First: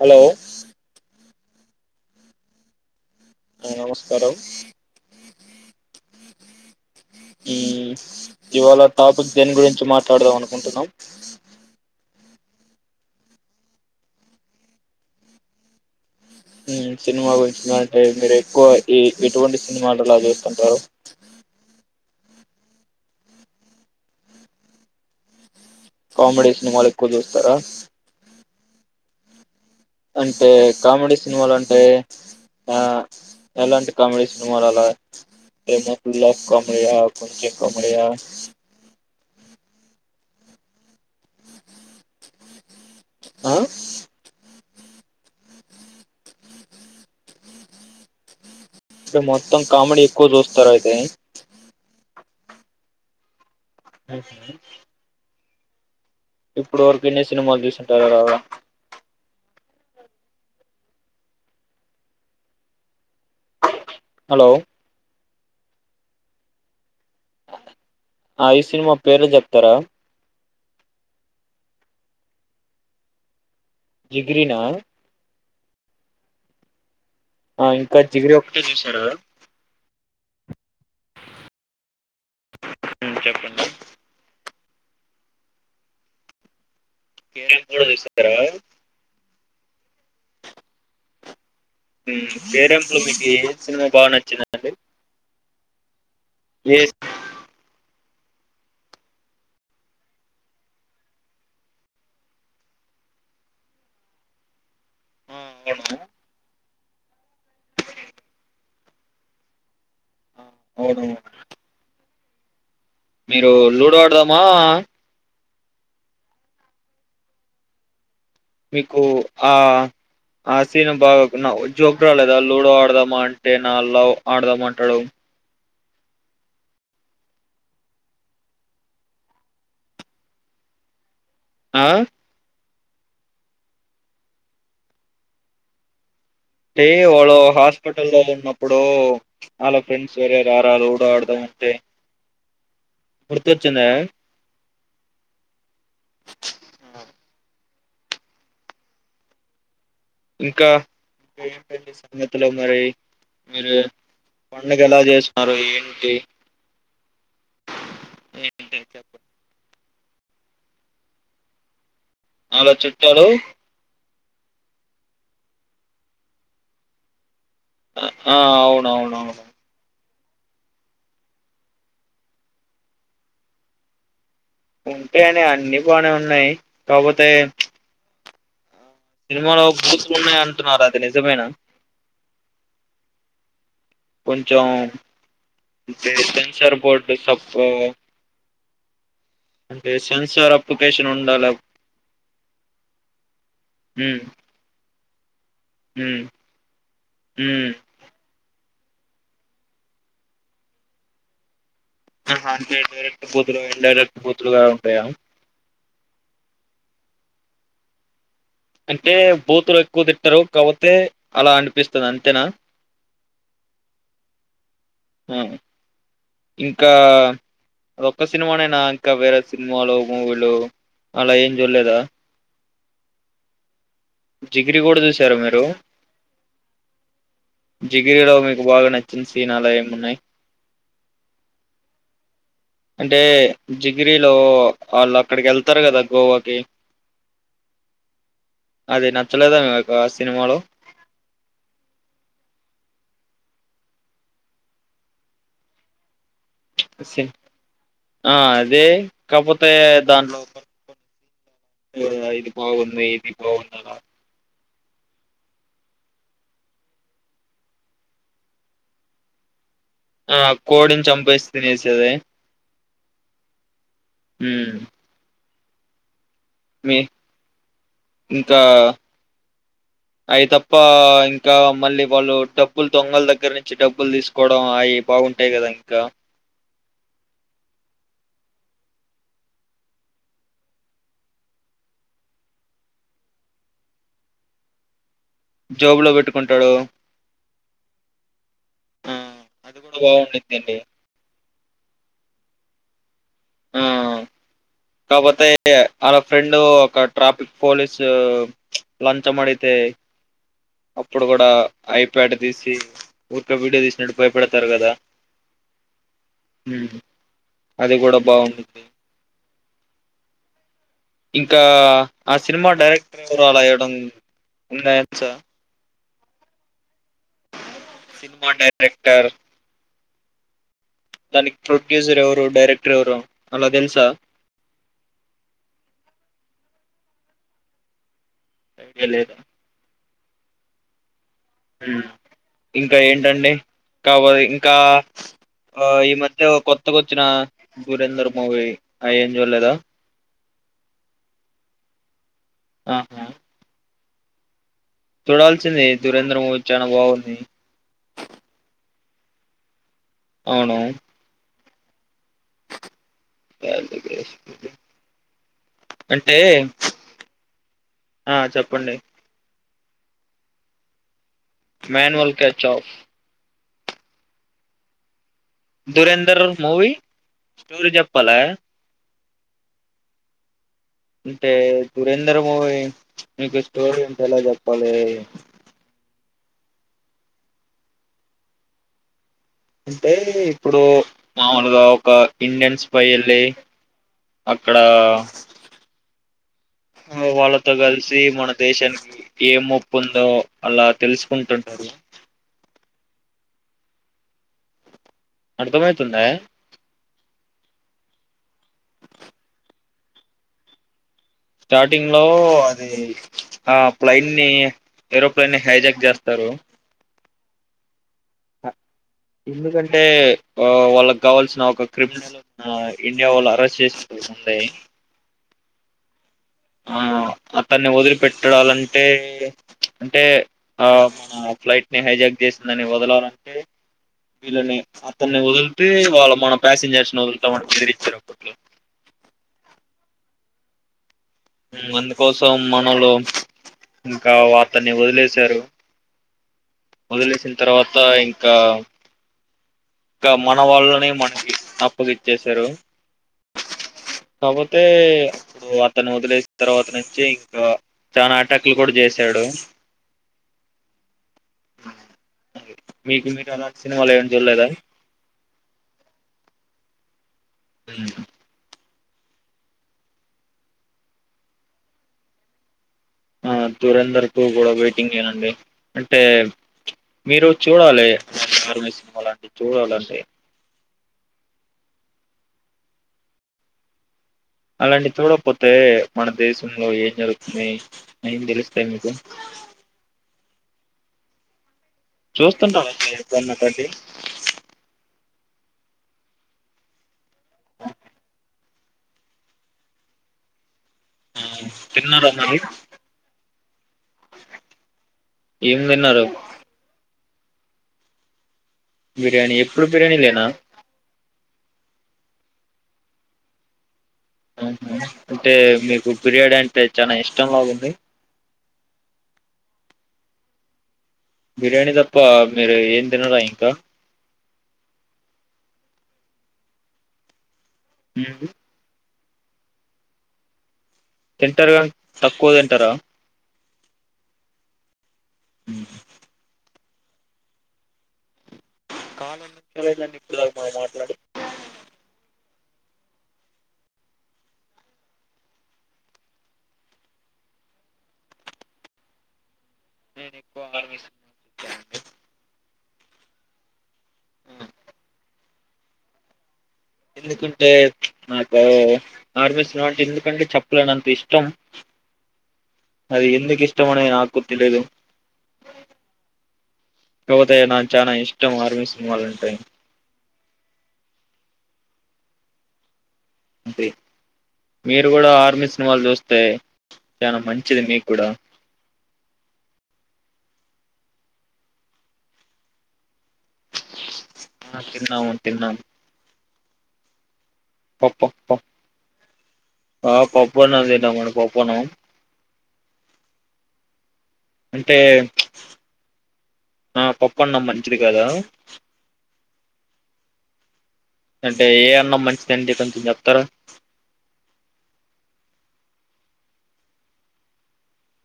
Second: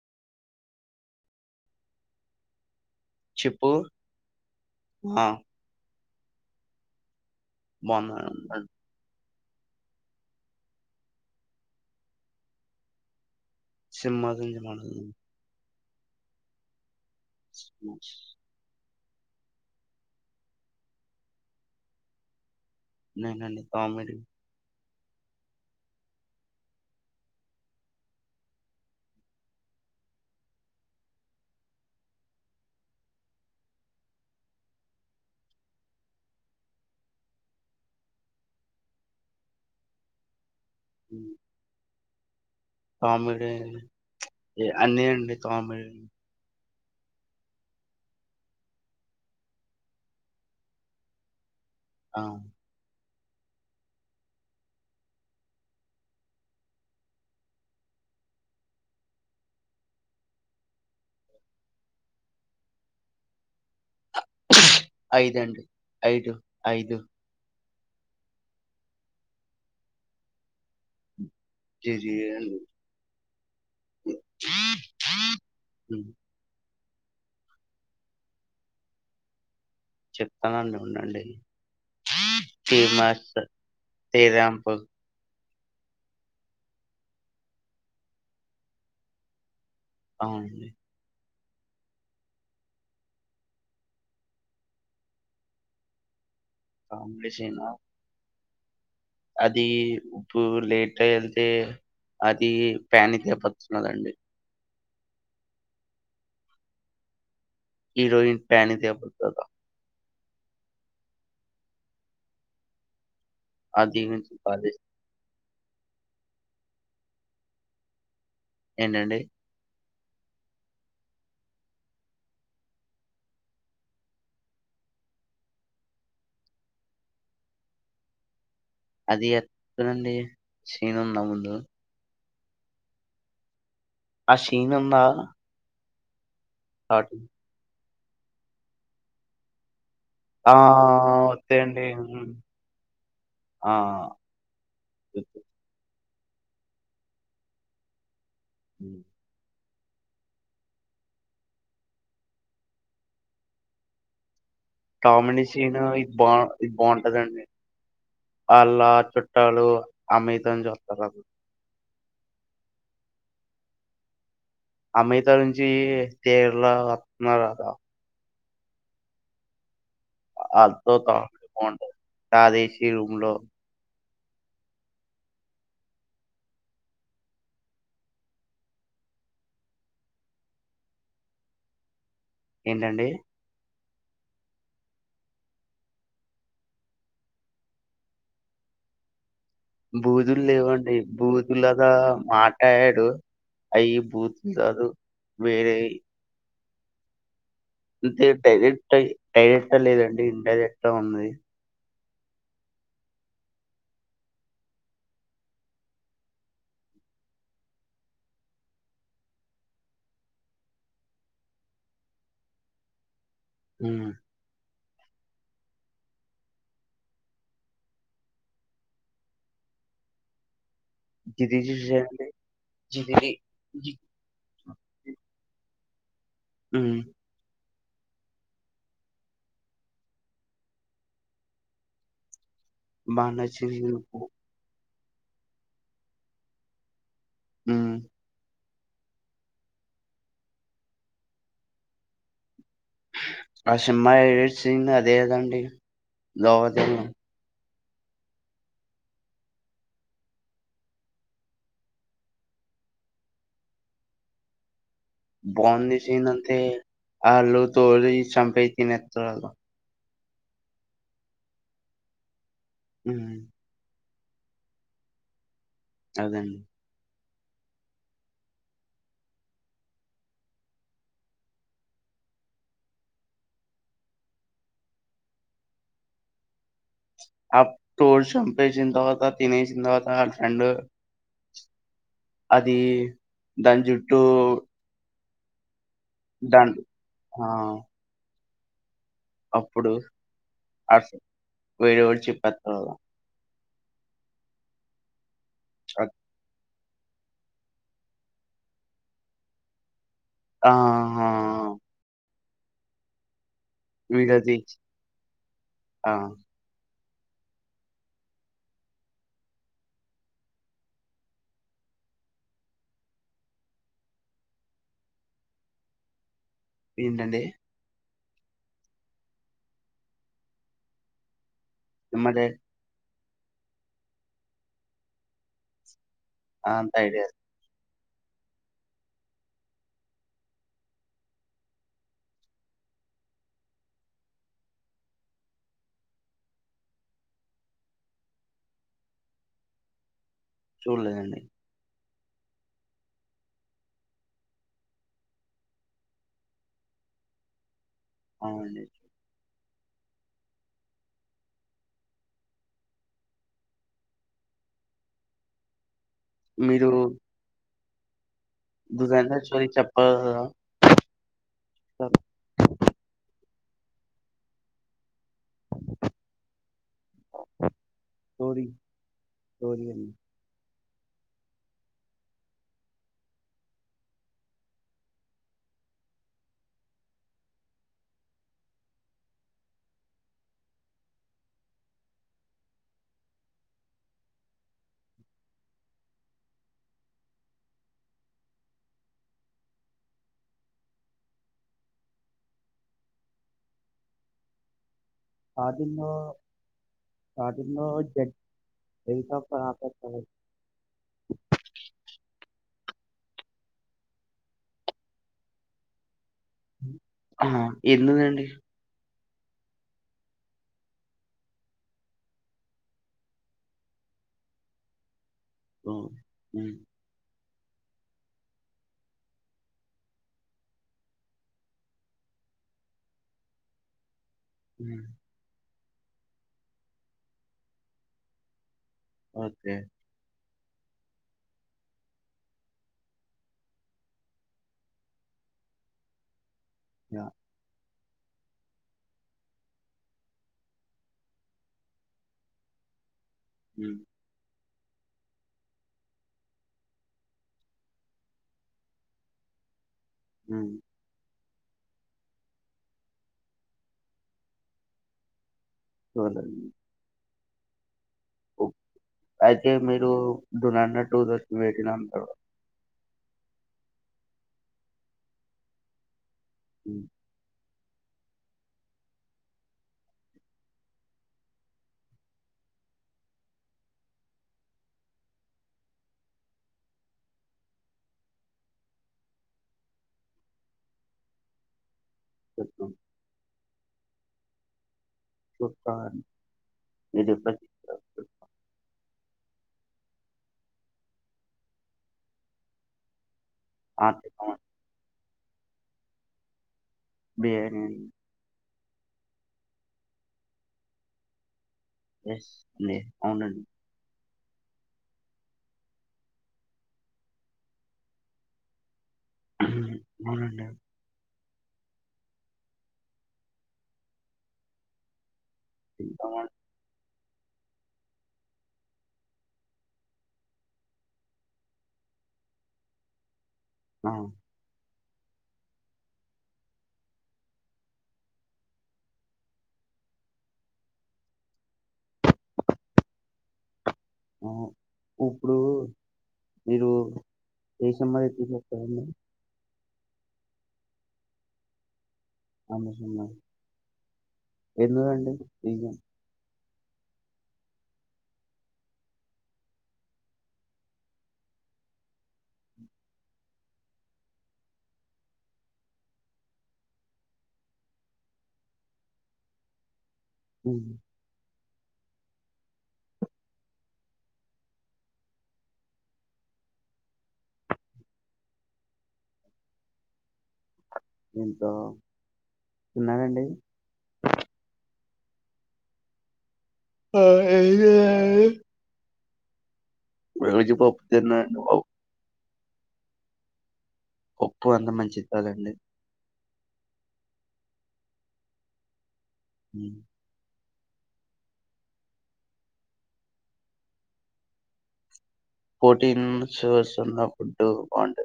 Hello ఆ చెప్పు నమస్కారం ఆ బాగున్నాను ఇవాళ టాపిక్ దీని గురించి మాట్లాడదాం అనుకుంటున్నావ్ సినిమ తంజమాదు హ సినిమా గురించి అంటే సినిమాస్. మీరు ఎక్కువ ఈ ఎటువంటి సినిమాలు లాగేస్తుంటారు నే అంటే కామెడీ కామెడీ సినిమాలు ఎక్కువ చూస్తారా అంటే కామెడీ సినిమాలు అంటే ఎలాంటి హా కామెడీ సినిమాలు అలా ఫేమలా ఆఫ్ కామెడీయా కొంచెం కామెడీయా హ కామెడీ ఆ అన్ని అండి కామెడీ ఇప్పుడు మొత్తం కామడి ఎక్కువ చూస్తారు అయితే అ అ స ఇప్పుడు వరకు ఎన్ని సినిమాలు చూస్తుంటారు అలాగా హలో ఐదుండి ఐదు ఐదు ఆ ఐదు సినిమా పేర్లు చెప్తారా జీ జీ [unintelligible] జిగ్రీనా హ ఆ ఇంకా జిగ్రీ ఒక్కటే చూసారు గా చెప్తానండి ఉండండి ఉమ్ ఫీమస్ చెప్పండి శదం ప్పు క్రాంప్ కూడా చూశారా ఆమ్ హుమ్ క్రాంప్‌లో [unintelligible] సినిమా బాగా నచ్చదండి కామెడీచేనా అది ఉప్పు లేట్ వెళ్తే అది పానిక్ అయిపోతున్నదండి ఆ అవును హీరోయిన్ పానిక్ అయిపోతాది హా అవునవును మీరు లూడో అది గురించి ఆడదామా కాదు మీకు ఏంటండి? ఆ ఆసీన బాగ నా జోగ్రా లేదా లూడో ఆడదామంటే నా లవ్ ఆడదామంటాడు అది ఎక్కడండీ సీన్ ఉందా ముందు ఆ ఆ సీన్ ఉందా ఏ స్టార్టింగ్ వళుహార్ హాస్పిటలో ఉన్నప్పుడు అలో ఫ్రెండ్స్ వరరు ఆ! ఆారారు లూడో ఆడా ఓకే అంటే అండి. హ్మ్. ఆ! గుర్తొచ్చిందా అ గుర్తొచ్చింది. ఉ ఇంకా ఏమి చేస్తున్నావు మరి మీరు పండుగ ఎలా చేస్తున్నారు టమినషీన్ ఇది ఏంటి బా ఇది బాగుంటదండి ఏంటి అళ చెప్పండి చుట్టాలు అమె దన్ చూస్తారా అలా చుట్టాలు అమెయిత నుంచి కేరళా వస్తున్నారు ఆ అవునవునవును అధత తదేశీ ఉమ్లో ఉంటె అని అన్ని బానే ఉన్నాయి కాకపోతే సినిమాలో బూతులు ఉన్నాయి అంటున్నారు అది నిజమైన ఏంటండి కొంచెం సెన్సర్ బోర్డు తప్పు బూతులు లేవండి అప్లికేషన్ ఉండాల బూతుళు లాగా మాట్లాడాడు అయి ఉమ్ బూతులు కాదు వేరే ఉమ్ ఉమ్ ఇంతే టైలర్ డైరెక్ట్ లేదండి ఇన్డైరెక్ట్ ఉంది అంటే డైరెక్ట్ బూతులు ఇన్డైరెక్ట్ బూతులుగా ఉంటాయా అంటే బూతులు ఎక్కువ తిట్టారు కాపోతే అలా అనిపిస్తుంది అంతేనా హ ఆ ఇంకా ఒక్క సినిమానైనా ఇంకా వేరే సినిమాలు మూవీలు అలా ఏం చూడలేదా జింగిరి డిగ్రీ కూడా చూసార మీరు మ్ జిగిరిలో మీకు బాగా నచ్చిన సీను అలా ఏమున్నాయి అంటే బా నచ్చింది నాకు. జిగ్రీలో వాళ్ళు అక్కడికి వెళ్తారు కదా గోవాకి హ అదే నచ్చలేద మీకు ఆ సినిమలో ఆ సినిమా చూసి అదే నండి నో నో సిన్- ఆ అదే కాకపోతే దాంట్లో ఇది బాగుంది ఇది బాగున్నా బాగుంది సీన్ అయితే వాళు తో చంపయి తినస్తారూ ఆ కోడిని చంపేసి తినేసేది హ హ తేల్దండి మీ ఇంకా అవి తప్ప ఇంకా మళ్ళీ వాళ్ళు డబ్బులు దొంగల దగ్గర నుంచి డబ్బులు తీసుకోవడం అవి బాగుంటాయి కదా ఇంకా అ టోర్షంచంపేసిన తరువాత తినేసిన గర్ఫ్రడ్ అది దాని జుట్టు జోబులో పెట్టుకుంటాడు ఆ! ఆ అది అప్పుడు కూడా బాగుండిద్దండి అస వేరు వరిచ్చి పత్రద ఆ కాపోతేయి అ అన ఫ్రెండ్ ట్రాఫిక్ పోలీస్ లంచ మతే అప్పుడు ఆహా! కూడా ఐప్యాడ్ దసి ఇక్క వీడియో తీసినట్టు వీడది భయపడతారు కదా ఆ! అది కూడా బాఉండుద్ది ఇంకా ఆ సినిమా డైరెక్టర్ అలా వయడం ఉన్నాయ సా ఏంటండడి సినిమా డైరెక్టర్ తని ప్రొడ్యూసర్ ఎవరు మరే డైరెక్టర్ ఎవరు అలాదన్సా ఆ అంత ఐడి అ వె లేదా ఇంకా ఏంటండి కాబ ఇంకా ఈ మధ్య కొత్తకొచ్చిన గురేందర్ మూవీ ఏం చూడలేదా చూడేలేదండి ఆహా చూడాల్సింది దురేంద్రమూవీ చానా బాగుంది అవుండి అవునా [unintelligible] అంటే ఆ చెప్పండి [unintelligible] అహ మన్వల్ కచ్ ఆఫ్ దురేందర్ మూవీ స్టోరీ చెప్పాల స్టోరీ, స్టోరీ అండి. అంటే దురేంద్ర మూవీ మీకు స్టోరీ అంటే ఎలా చెప్పాలి అంటే ఇప్పుడు మామూలుగా ఒక ఇండియన్స్ పై వెళ్ళి అక్కడ వాళ్ళతో కలిసి మన దేశానికి ఏం ముప్పు ఉందో అలా తెలుసుకుంటుంటారు అర్థంమవుతుందా స్టార్టింగ్లో జడ్ స్టార్టింగ్ లో అది ఆ ప్లైన్ ని ఏరోప్లెన్ ని హైజాక్ చేస్త ఇస్తారు ఆమ్మో ఎందుకండి ఎందుకంటే వ వాళ్ళకు కావాల్సిన ఒక క్రిమినల్ ఇండియా వాళ్ళు అరెస్ట్ చేస్ ఉంది ఆ అతన్ని వదిలిపెట్టాలంటే అంటే ఆ మన ఫ్లైట్ని హైజాక్ చేసిందని వదలాలంటే వీళ్ళని హ్మ్. అతన్ని ఒదుల్ తె వాళ్ళు మాన పాసెంజర్స్ వదులుతామని బెదిరిచ్చారు అప్పట్లో ఓకే. హు అందుకోసం మనోళ్లు ఇంకా వాతన్ని వదిలేసారు యాహ్! ఒదీలేసిన తర్వత్ త్త ఇంకా ఇంకా మన వాళ్ళని మనకి అప్పగిచ్చేసారు హు కాకపోతే ఇప్పుడు అతను వదిలేసిన తర్వాత నుంచి ఇంకా చనాా అటాక్లు కూడా చేసాడు హు మీకు మీరు అలాంటి సినిమాలు ఏమి చూడలేదా చూడలేదు హు అయితే మీరు దూరందర్ టు కోసం వైటింగ్ అంటారు ఆ దూరందర్కు టు కూడా వెయిటింగేనండి అంటే హ్మ్. మీరు చూడాలే సినిమాలంటివి చూడాలా అలాంటియి చూడపోతే మన దేశంలో ఏం జరుగుతున్నాయి ఏం తెలుస్తాయి మీకు చూస్తుంటాం చూస్తాం. [unintelligible] బట్టి భుపాన్ ఇది [unintelligible] ఆ తిన్నార మరి అ తిన్న మండి ఏం తిన్నారు బిర్యానీ అండి బిర్యానీ ఎప్పుడు బిర్యానీ లేనా స్ మే అవునండి ఆ అంటే మీకు బిర్యాడి అంటే చాలా ఇష్టంలాగుంది హు అవునండి బిర్యానీ తప్ప మీరు ఏం తినరా ఇంకా అవ్ ఏమండి తింటర్గా తక్కువ తింటార ఆ అ కాల్ ఎందుకు [unintelligible] ఆఇందండి ఇప్పుటి దాకా మనం మాట్లాడు ఆ ఇప్పుడు మీరు ఏ సినిమా [unintelligible] స్తారండి నేను ఎక్కువ ఆర్మి సినిమా [unintelligible] నండి ఆర్మీ సినిమాలు హ్మ్. ఎందుకండి రెసన్ ఎందుకంటే నాకు ఆర్మీ సినిమా అంటే ఎందుకంటే చెప్పలేనంత ఇష్టం అది ఎందుకు ఇష్టం అనే నాకు తెలీదు కాకపోతే నాకు చాలా ఇష్టం ఆర్మీ సినిమాలుంటే అ అది మీరు కూడా ఆర్మీ సినిమాలు చూస్తే చాలా మంచిది మీకు కూడా దీంతో తన్నావండి తిన్నాము తిన్నాము హ పప్ప ఏద ఆ పపో నాద మ తిన్నానండి. పపోన పప్ ఒప్పు అంత అంటే మంచి చాలండి ఆ పక్కన్నా మంచిది కదా హ అంటే ఏ అన్నా మంచిదం కొంచెం చెప్తారా పోర్టీన్న్న ఫుడ్ బాగుంట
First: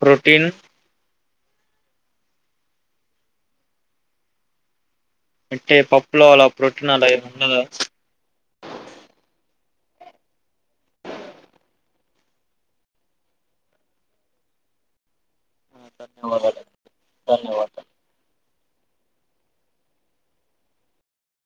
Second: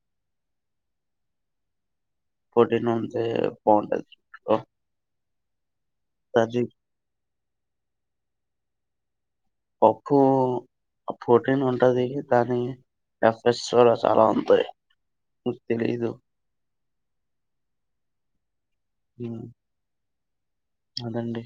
ప్రుటీన్ ఫటీన్ నుే బాగుంటది అంటే పప్పులో అలా ప్రోటీన్ అలా ఏ ఉండదా పప్పు ప్రోటీన్ ఉంటుంది దానిఫస్లో చాలా అంతయి ధన్యవాదాలు ధన్యవాదాలు హ అదండి